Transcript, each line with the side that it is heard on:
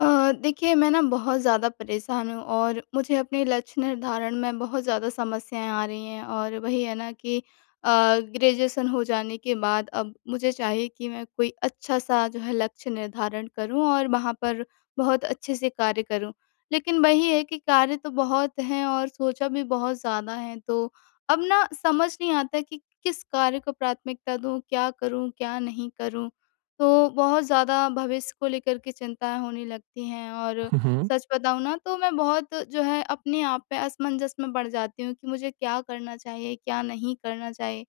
left: देखिए मैं ना बहुत ज़्यादा परेशान हूँ और मुझे अपने लक्ष्य निर्धारण में बहुत ज़्यादा समस्याएं आ रही हैं और वही है ना कि अ, ग्रेजुएशन हो जाने के बाद अब मुझे चाहिए कि मैं कोई अच्छा सा जो है लक्ष्य निर्धारण करूँ और वहाँ पर बहुत अच्छे से कार्य करूँ। लेकिन वही है कि कार्य तो बहुत हैं और सोचा भी बहुत ज़्यादा है, तो अब ना समझ नहीं आता कि किस कार्य को प्राथमिकता दूँ, क्या करूँ क्या नहीं करूँ। तो बहुत ज़्यादा भविष्य को लेकर के चिंताएँ होने लगती हैं और
right: हुँ, हुँ।
left: सच बताऊँ ना तो मैं बहुत जो है अपने आप पे असमंजस में पड़ जाती हूँ कि मुझे क्या करना चाहिए, क्या नहीं करना चाहिए।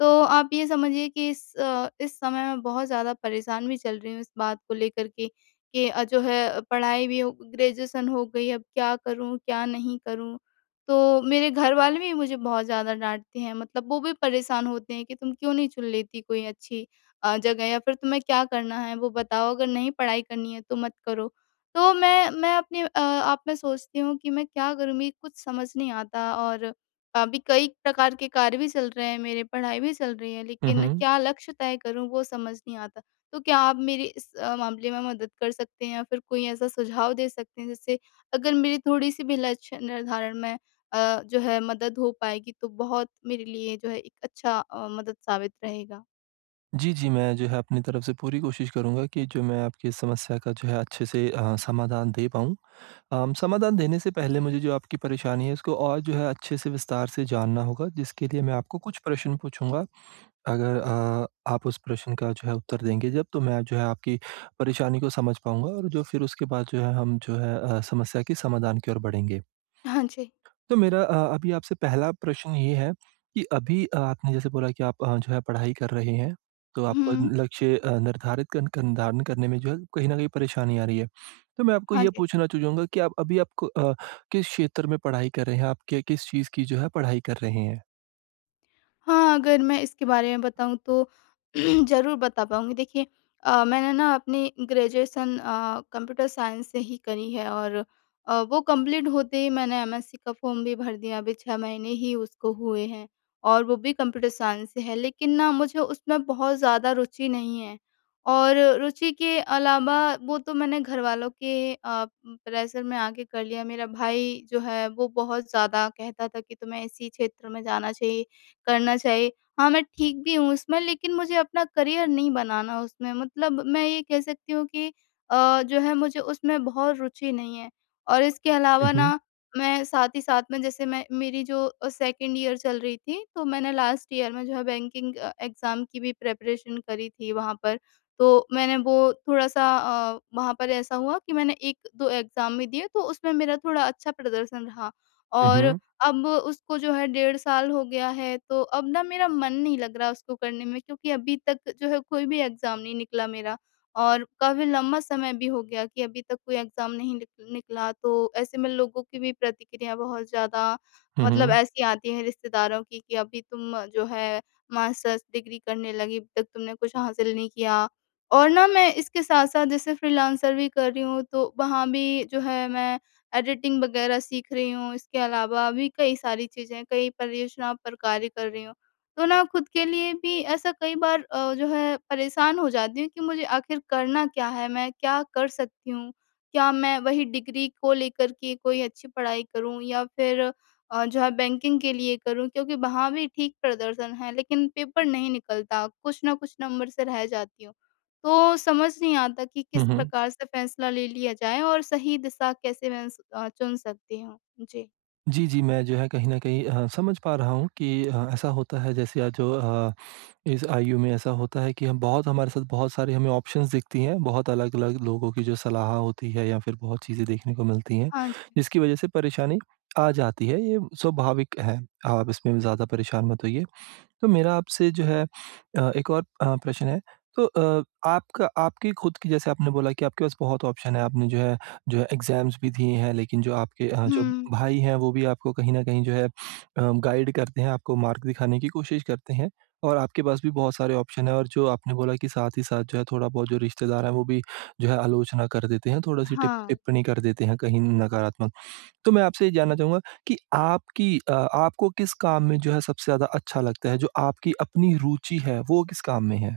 left: तो आप ये समझिए कि इस इस समय मैं बहुत ज़्यादा परेशान भी चल रही हूँ इस बात को लेकर के कि जो है पढ़ाई भी हो ग्रेजुएशन हो गई, अब क्या करूँ, क्या नहीं करूँ? तो मेरे घर वाले भी मुझे बहुत ज़्यादा डाँटते हैं, मतलब वो भी परेशान होते हैं कि तुम क्यों नहीं चुन लेती कोई अच्छी जगह, या फिर तुम्हें क्या करना है वो बताओ, अगर नहीं पढ़ाई करनी है तो मत करो। तो मैं अपने आप में सोचती हूँ कि मैं क्या करूँगी, कुछ समझ नहीं आता। और अभी कई प्रकार के कार्य भी चल रहे हैं मेरे, पढ़ाई भी चल रही है,
right: हुँ,
left: लेकिन
right: हुँ।
left: क्या लक्ष्य तय करूँ वो समझ नहीं आता। तो क्या आप मेरी इस मामले में मदद कर सकते हैं या फिर कोई ऐसा सुझाव दे सकते हैं जिससे अगर मेरी थोड़ी-सी भी लक्ष्य निर्धारण में जो है मदद हो पाएगी तो बहुत मेरे लिए जो है एक अच्छा मदद साबित रहेगा?
right: जी, जी, मैं जो है अपनी तरफ से पूरी कोशिश करूँगा कि जो मैं आपकी इस समस्या का जो है अच्छे से समाधान दे पाऊँ। समाधान देने से पहले मुझे जो आपकी परेशानी है उसको और जो है अच्छे से विस्तार से जानना होगा जिसके लिए मैं आपको कुछ प्रश्न पूछूँगा। अगर आप उस प्रश्न का जो है उत्तर देंगे जब तो मैं जो है आपकी परेशानी को समझ पाऊँगा और जो फिर उसके बाद जो है हम जो है समस्या के समाधान की ओर बढ़ेंगे।
left: हाँ जी।
right: तो मेरा अभी आपसे पहला प्रश्न ये है कि अभी आपने जैसे बोला कि आप जो है पढ़ाई कर रहे हैं, तो आपको
left: हुँ।
right: लक्ष्य निर्धारित कन कन निर्धारण करने में जो है कहीं न कहीं परेशानी आ रही है। तो मैं आपको
left: हाँ
right: ये
left: जी।
right: पूछना चाहूँगा कि आप अभी आपको किस क्षेत्र में पढ़ाई कर रहे हैं? आप के किस चीज़ की जो है पढ़ाई कर रहे हैं?
left: हाँ, अगर मैं इसके बारे में बताऊँ तो ज़रूर बता पाऊँगी। देखिए मैंने ना अपनी ग्रेजुएशन कंप्यूटर साइंस से ही करी है और वो कंप्लीट होते ही मैंने एमएससी का फ़ॉर्म भी भर दिया। अभी 6 महीने ही उसको हुए हैं और वो भी कंप्यूटर साइंस से है। लेकिन ना मुझे उसमें बहुत ज़्यादा रुचि नहीं है और रुचि के अलावा वो तो मैंने घरवालों के प्रेशर में आके कर लिया। मेरा भाई जो है वो बहुत ज़्यादा कहता था कि तुम्हें इसी क्षेत्र में जाना चाहिए, करना चाहिए। हाँ, मैं ठीक भी हूँ उसमें, लेकिन मुझे अपना करियर नहीं बनाना उसमें, मतलब मैं ये कह सकती हूँ कि जो है मुझे उसमें बहुत रुचि नहीं है। और इसके
right: हुँ,
left: अलावा
right: हुँ।
left: ना मैं साथ ही साथ में, जैसे मैं मेरी जो सेकंड ईयर चल रही थी तो मैंने लास्ट ईयर में जो है बैंकिंग एग्ज़ाम की भी प्रिपरेशन करी थी वहाँ पर। तो मैंने वो थोड़ा-सा वहाँ पर ऐसा हुआ कि मैंने 1-2 एग्ज़ाम भी दिए तो उसमें मेरा थोड़ा अच्छा प्रदर्शन रहा।
right: हुँ,
left: और
right: हुँ।
left: अब उसको जो है डेढ़ साल हो गया है, तो अब ना मेरा मन नहीं लग रहा उसको करने में, क्योंकि अभी तक जो है कोई भी एग्ज़ाम नहीं निकला मेरा और काफ़ी लंबा समय भी हो गया कि अभी तक कोई एग्ज़ाम नहीं निकला। तो ऐसे में लोगों की भी प्रतिक्रिया बहुत ज़्यादा,
right: हुँ,
left: मतलब
right: हुँ।
left: ऐसी आती है रिश्तेदारों की कि अभी तुम जो है मास्टर्स डिग्री करने लगी, अभी तक तुमने कुछ हासिल नहीं किया। और ना मैं इसके साथ-साथ जैसे फ्रीलांसर भी कर रही हूँ, तो वहाँ भी जो है मैं एडिटिंग वगैरह सीख रही हूँ, इसके अलावा भी कई सारी चीज़ें हैं, कई परियोजनाओं पर कार्य कर रही हूँ। तो ना खुद के लिए भी ऐसा कई बार जो है परेशान हो जाती हूँ कि मुझे आखिर करना क्या है? मैं क्या कर सकती हूँ? क्या मैं वही डिग्री को लेकर के कोई अच्छी पढ़ाई करूँ या फिर जो है बैंकिंग के लिए करूँ? क्योंकि वहाँ भी ठीक प्रदर्शन है, लेकिन पेपर नहीं निकलता, कुछ ना कुछ नंबर से रह जाती हूँ। तो समझ नहीं आता कि
right: हुँ,
left: किस
right: हुँ।
left: प्रकार से फैसला ले लिया जाए और सही दिशा कैसे मैं चुन सकती हूँ? जी।
right: जी, जी, मैं जो है कहीं न कहीं समझ पा रहा हूँ कि ऐसा होता है जैसे जो इस आयु में ऐसा होता है कि हम बहुत हमारे साथ बहुत सारे हमें ऑप्शंस दिखती हैं, बहुत अलग-अलग लोगों की जो सलाह होती है या फिर बहुत चीज़ें देखने को मिलती हैं,
left: हाँ जी।
right: जिसकी वजह से परेशानी आ जाती है, ये स्वाभाविक है। आप इसमें ज़्यादा परेशान मत होइए। तो मेरा आपसे जो है एक और प्रश्न है। तो आपका आपकी खुद की जैसे आपने बोला कि आपके पास बहुत ऑप्शन है, आपने जो है एग्ज़ाम्स भी दिए हैं, लेकिन जो आपके जो
left: हुँ।
right: भाई हैं, वो भी आपको कहीं न कहीं जो है गाइड करते हैं, आपको मार्ग दिखाने की कोशिश करते हैं और आपके पास भी बहुत सारे ऑप्शन हैं और जो आपने बोला कि साथ ही साथ जो है थोड़ा-बहुत जो रिश्तेदार हैं, वो भी जो है आलोचना कर देते हैं, थोड़ी-सी टिप
left: हाँ।
right: टिप्पणी कर देते हैं कहीं नकारात्मक। तो मैं आपसे ये जानना चाहूँगा कि आपकी आपको किस काम में जो है सबसे ज़्यादा अच्छा लगता है? जो आपकी अपनी रुचि है, वो किस काम में है?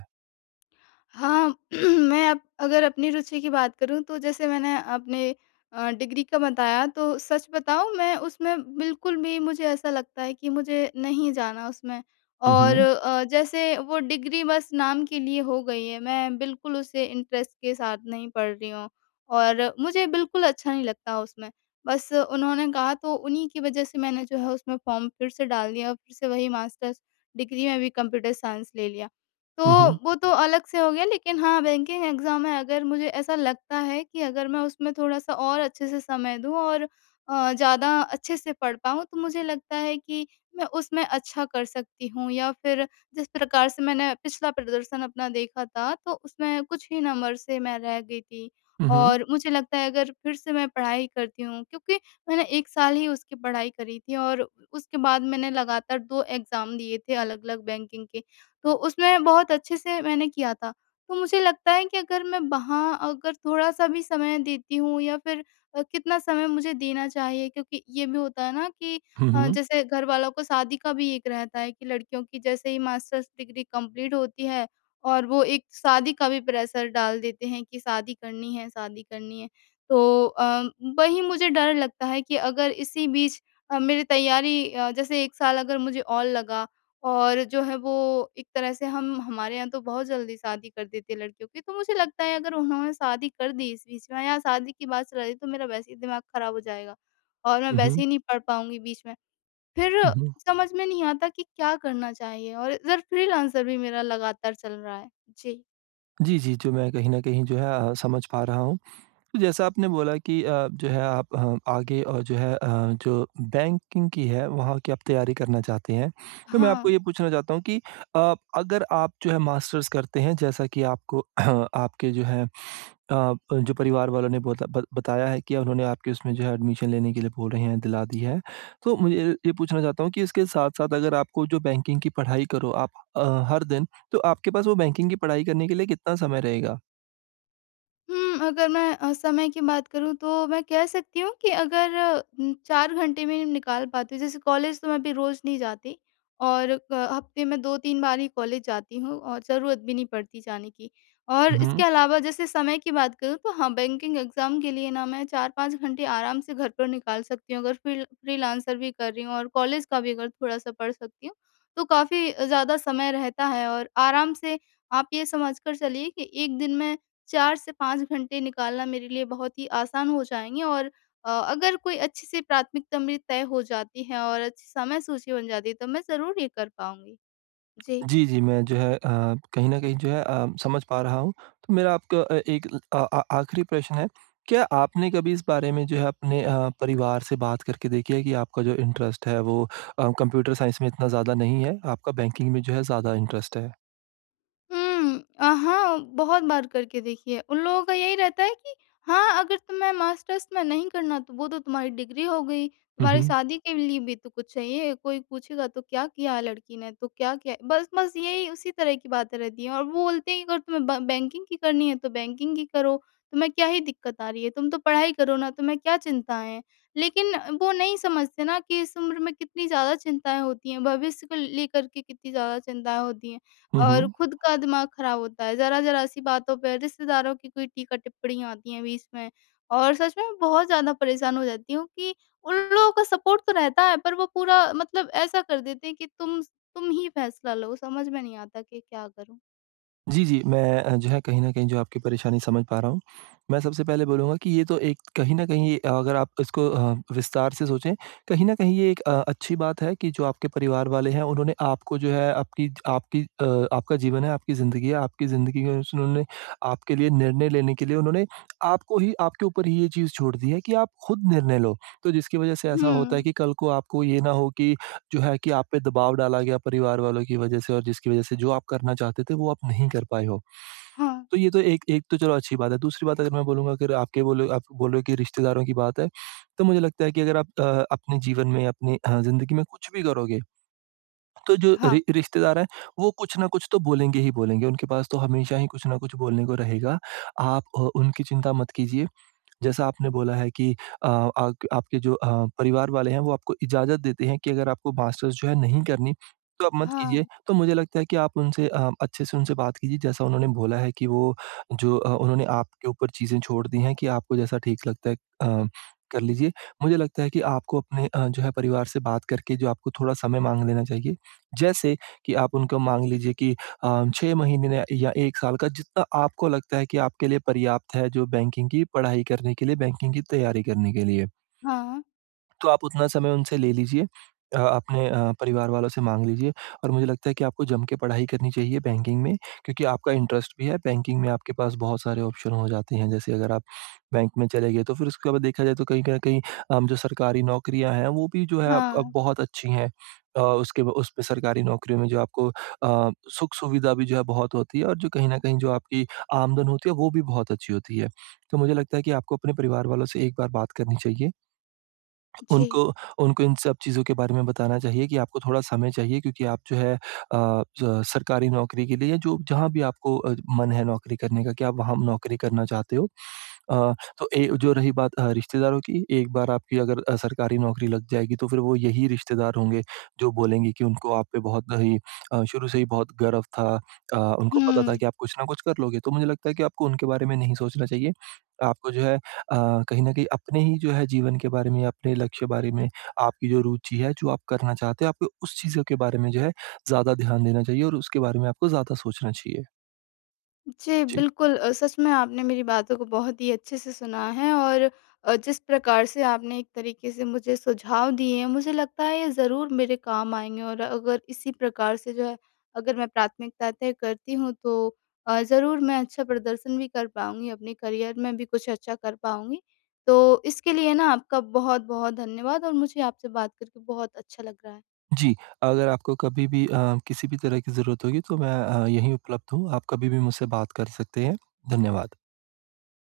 left: हाँ, मैं अब अगर अपनी रुचि की बात करूँ तो जैसे मैंने अपने डिग्री का बताया, तो सच बताऊँ मैं उसमें बिल्कुल भी, मुझे ऐसा लगता है कि मुझे नहीं जाना उसमें, और
right: उहुँ,
left: जैसे वो डिग्री बस नाम के लिए हो गई है, मैं बिल्कुल उसे इंटरेस्ट के साथ नहीं पढ़ रही हूँ और मुझे बिल्कुल अच्छा नहीं लगता उसमें। बस उन्होंने कहा तो उन्हीं की वज़ह से मैंने जो है उसमें फ़ॉर्म फिर से डाल दिया और फिर से वही मास्टर्स डिग्री में भी कंप्यूटर साइंस ले लिया। तो
right: उहुँ,
left: वो तो अलग से हो गया लेकिन हाँ, बैंकिंग एग्ज़ाम है, अगर मुझे ऐसा लगता है कि अगर मैं उसमें थोड़ा-सा और अच्छे से समय दूँ और ज़्यादा अच्छे से पढ़ पाऊँ तो मुझे लगता है कि मैं उसमें अच्छा कर सकती हूँ। या फिर जिस प्रकार से मैंने पिछला प्रदर्शन अपना देखा था तो उसमें कुछ ही नंबर से मैं रह गई थी।
right: उहुँ,
left: और मुझे लगता है अगर फिर से मैं पढ़ाई करती हूँ, क्योंकि मैंने 1 साल ही उसकी पढ़ाई करी थी और उसके बाद मैंने लगातार 2 एग्ज़ाम दिए थे अलग-अलग बैंकिंग के। तो उसमें बहुत अच्छे से मैंने किया था। तो मुझे लगता है कि अगर मैं वहाँ अगर थोड़ा-सा भी समय देती हूँ या फिर कितना समय मुझे देना चाहिए, क्योंकि ये भी होता है ना कि
right: उहुँ,
left: जैसे घर वालों को शादी का भी एक रहता है कि लड़कियों की जैसे ही मास्टर्स डिग्री कंप्लीट होती है और वो एक शादी का भी प्रेशर डाल देते हैं कि शादी करनी है, शादी करनी है। तो वही मुझे डर लगता है कि अगर इसी बीच मेरी तैयारी जैसे 1 साल अगर मुझे और लगा और जो है वो एक तरह से हम हमारे यहाँ तो बहुत जल्दी शादी कर देते हैं लड़कियों की, तो मुझे लगता है अगर उन्होंने शादी कर दी इस बीच में या शादी की बात चला रही तो मेरा वैसे ही दिमाग खराब हो जाएगा और मैं वैसे
right: उहुँ,
left: ही नहीं पढ़ पाऊँगी बीच में। फिर
right: उहुँ।
left: समझ में नहीं आता कि क्या करना चाहिए, और इधर फ्रीलांसर भी मेरा लगातार चल रहा है। जी।
right: जी, जी, जो मैं कहीं न कहीं जो है समझ पा रहा हूँ। तो जैसा आपने बोला कि जो है आप आगे और जो है जो बैंकिंग की है, वहाँ की आप तैयारी करना चाहते हैं। तो मैं आपको
left: हाँ।
right: ये पूछना चाहता हूँ कि अगर आप जो है मास्टर्स करते हैं, जैसा कि आपको आपके जो है जो परिवार वालों ने बोता ब बताया है कि उन्होंने आपके उसमें जो है एडमिशन लेने के लिए बोल रहे हैं, दिला दी है। तो मुझे ये पूछना चाहता हूँ कि इसके साथ-साथ अगर आपको जो बैंकिंग की पढ़ाई करो आप अ, हर दिन, तो आपके पास वो बैंकिंग की पढ़ाई करने के लिए कितना समय रहेगा?
left: हुँ, अगर मैं समय की बात करूँ तो मैं कह सकती हूँ कि अगर 4 घंटे में निकाल पाती हूँ, जैसे कॉलेज तो मैं अभी रोज़ नहीं जाती, और हफ्ते में 2-3 बार ही कॉलेज जाती हूँ और ज़रूरत भी नहीं पड़ती जाने की। और
right: हुँ,
left: इसके
right: हुँ।
left: अलावा जैसे समय की बात करूँ तो हाँ, बैंकिंग एग्ज़ाम के लिए ना मैं 4-5 घंटे आराम से घर पर निकाल सकती हूँ, अगर फ्रीलांसर भी कर रही हूँ और कॉलेज का भी अगर थोड़ा-सा पढ़ सकती हूँ, तो काफ़ी ज़्यादा समय रहता है। और आराम से आप ये समझ कर चलिए कि 1 दिन में 4 से 5 घंटे निकालना मेरे लिए बहुत ही आसान हो जाएँगे और अगर कोई अच्छी सी प्राथमिकता मेरी तय हो जाती है और अच्छी समय सूची बन जाती है, तो मैं ज़रूर ये कर पाऊँगी। जी।
right: जी, जी, मैं जो है कहीं न कहीं जो है समझ पा रहा हूँ। तो मेरा आपका एक आखिरी प्रश्न है, क्या आपने कभी इस बारे में जो है अपने परिवार से बात करके देखी है कि आपका जो इंटरेस्ट है वो कंप्यूटर साइंस में इतना ज़्यादा नहीं है, आपका बैंकिंग में जो है ज़्यादा इंटरेस्ट है?
left: हुँ। हाँ, बहुत बार करके देखी है। उन लोगों का यही रहता है कि हाँ, अगर तुम्हें मास्टर्स में नहीं करना तो वो तो तुम्हारी डिग्री हो गई,
right: हुँ,
left: तुम्हारी
right: हुँ।
left: शादी के लिए भी तो कुछ चाहिए। कोई पूछेगा तो क्या किया है लड़की ने, तो क्या किया है? बस बस यही उसी तरह की बातें रहती हैं, और वो बोलते हैं कि अगर तुम्हें ब बैंकिंग की करनी है तो बैंकिंग की करो, तुम्हें क्या ही दिक्कत आ रही है? तुम तो पढ़ाई करो ना, तुम्हें क्या चिंताएँ हैं? लेकिन वो नहीं समझते ना कि इस उम्र में कितनी ज़्यादा चिंताएँ होती हैं, भविष्य को लेकर के कितनी ज़्यादा चिंताएँ होती हैं।
right: हुँ,
left: और
right: हुँ।
left: खुद का दिमाग खराब होता है, ज़रा-ज़रा सी बातों पे रिश्तेदारों की कोई टीका-टिप्पणियाँ आती हैं बीच में और सच में बहुत ज़्यादा परेशान हो जाती हूँ कि उन लोगों का सपोर्ट तो रहता है पर वो पूरा मतलब ऐसा कर देते हैं कि तुम ही फैसला लो, समझ में नहीं आता कि क्या करूँ?
right: जी, जी। मैं जो है कहीं न कहीं जो आपकी परेशानी समझ पा रहा हूँ। मैं सबसे पहले बोलूँगा कि ये तो एक कहीं न कहीं ये, अगर आप इसको विस्तार से सोचें, कहीं न कहीं ये एक अच्छी बात है कि जो आपके परिवार वाले हैं उन्होंने आपको जो है आपकी आपकी अ, आपका जीवन है, आपकी ज़िंदगी में उन्होंने आपके लिए निर्णय लेने के लिए उन्होंने आपको ही आपके ऊपर ही ये चीज़ छोड़ दी है कि आप खुद निर्णय लो। तो जिसकी वज़ह से ऐसा होता है
left: हुँ।
right: कि कल को आपको ये ना हो कि जो है कि आप पे दबाव डाला गया परिवार वालों की वजह से और जिसकी वजह से जो आप करना चाहते थे वो आप नहीं कर पाए हो।
left: हाँ,
right: तो ये तो एक एक तो चलो अच्छी बात है। दूसरी बात अगर मैं बोलूँगा अगर आपके बोले आप बोल रहे हो कि रिश्तेदारों की बात है, तो मुझे लगता है कि अगर आप अपने जीवन में अपनी ज़िंदगी में कुछ भी करोगे, तो जो
left: हाँ,
right: रि रिश्तेदार हैं वो कुछ ना कुछ तो बोलेंगे ही बोलेंगे। उनके पास तो हमेशा ही कुछ ना कुछ बोलने को रहेगा। आप उनकी चिंता मत कीजिए। जैसा आपने बोला है कि अ, आक आपके जो परिवार वाले हैं वो आपको इजाज़त देते हैं कि अगर आपको मास्टर्स जो है नहीं करनी, तो आप मत
left: हाँ,
right: कीजिए। तो मुझे लगता है कि आप उनसे अच्छे से उनसे बात कीजिए जैसा उन्होंने बोला है कि वो जो उन्होंने आपके ऊपर चीज़ें छोड़ दी हैं कि आपको जैसा ठीक लगता है अ, कर लीजिए। मुझे लगता है कि आपको अपने जो है परिवार से बात करके जो आपको थोड़ा समय माँग लेना चाहिए। जैसे कि आप उनको माँग लीजिए कि अ, 6 महीने ने या 1 साल का जितना आपको लगता है कि आपके लिए पर्याप्त है जो बैंकिंग की पढ़ाई करने के लिए, बैंकिंग की तैयारी करने के लिए।
left: हाँ,
right: तो आप उतना समय उनसे ले लीजिए अपने परिवार वालों से माँग लीजिए और मुझे लगता है कि आपको जम के पढ़ाई करनी चाहिए बैंकिंग में क्योंकि आपका इंटरेस्ट भी है, बैंकिंग में आपके पास बहुत सारे ऑप्शन हो जाते हैं, जैसे अगर आप बैंक में चले गए तो फिर उसके बाद देखा जाए तो कहीं न कहीं जो सरकारी नौकरियाँ हैं वो भी जो है अब
left: हाँ,
right: अब बहुत अच्छी हैं। अ, उसके ब उसमें सरकारी नौकरियों में जो आपको सुख-सुविधा भी जो है बहुत होती है और जो कहीं न कहीं जो आपकी आमदन होती है वो भी बहुत अच्छी होती है। तो मुझे लगता है कि आपको अपने परिवार वालों से एक बार बात करनी चाहिए।
left: जी।
right: उनको उनको इन सब चीज़ों के बारे में बताना चाहिए कि आपको थोड़ा समय चाहिए क्योंकि आप जो है अ, ज सरकारी नौकरी के लिए जो जहाँ भी आपको मन है नौकरी करने का कि आप वहाँ नौकरी करना चाहते हो। अ, तो ए जो रही बात रिश्तेदारों की, एक बार आपकी अगर सरकारी नौकरी लग जाएगी तो फिर वो यही रिश्तेदार होंगे जो बोलेंगे कि उनको आप पे बहुत ही शुरू से ही बहुत गर्व था। उनको पता था
left: हुँ।
right: कि आप कुछ ना कुछ कर लोगे, तो मुझे लगता है कि आपको उनके बारे में नहीं सोचना चाहिए। आपको जो है कहीं न कहीं अपने ही जो है जीवन के बारे में, अपने लक्ष्य बारे में, आपकी जो रुचि है, जो आप करना चाहते हो, आपको उस चीज़ों के बारे में जो है ज़्यादा ध्यान देना चाहिए और उसके बारे में आपको ज़्यादा सोचना चाहिए।
left: जी,
right: जी।
left: बिल्कुल। सच में आपने मेरी बातों को बहुत ही अच्छे से सुना है और जिस प्रकार से आपने एक तरीके से मुझे सुझाव दिए हैं, मुझे लगता है ये ज़रूर मेरे काम आएँगे। और अगर इसी प्रकार से जो है, अगर मैं प्राथमिकता तय करती हूँ तो ज़रूर मैं अच्छा प्रदर्शन भी कर पाऊँगी, अपने करियर में भी कुछ अच्छा कर पाऊँगी। तो इसके लिए ना आपका बहुत-बहुत धन्यवाद और मुझे आपसे बात करके बहुत अच्छा लग रहा है।
right: जी, अगर आपको कभी भी किसी भी तरह की ज़रूरत होगी तो मैं यहीं उपलब्ध हूँ। आप कभी भी मुझसे बात कर सकते हैं। धन्यवाद।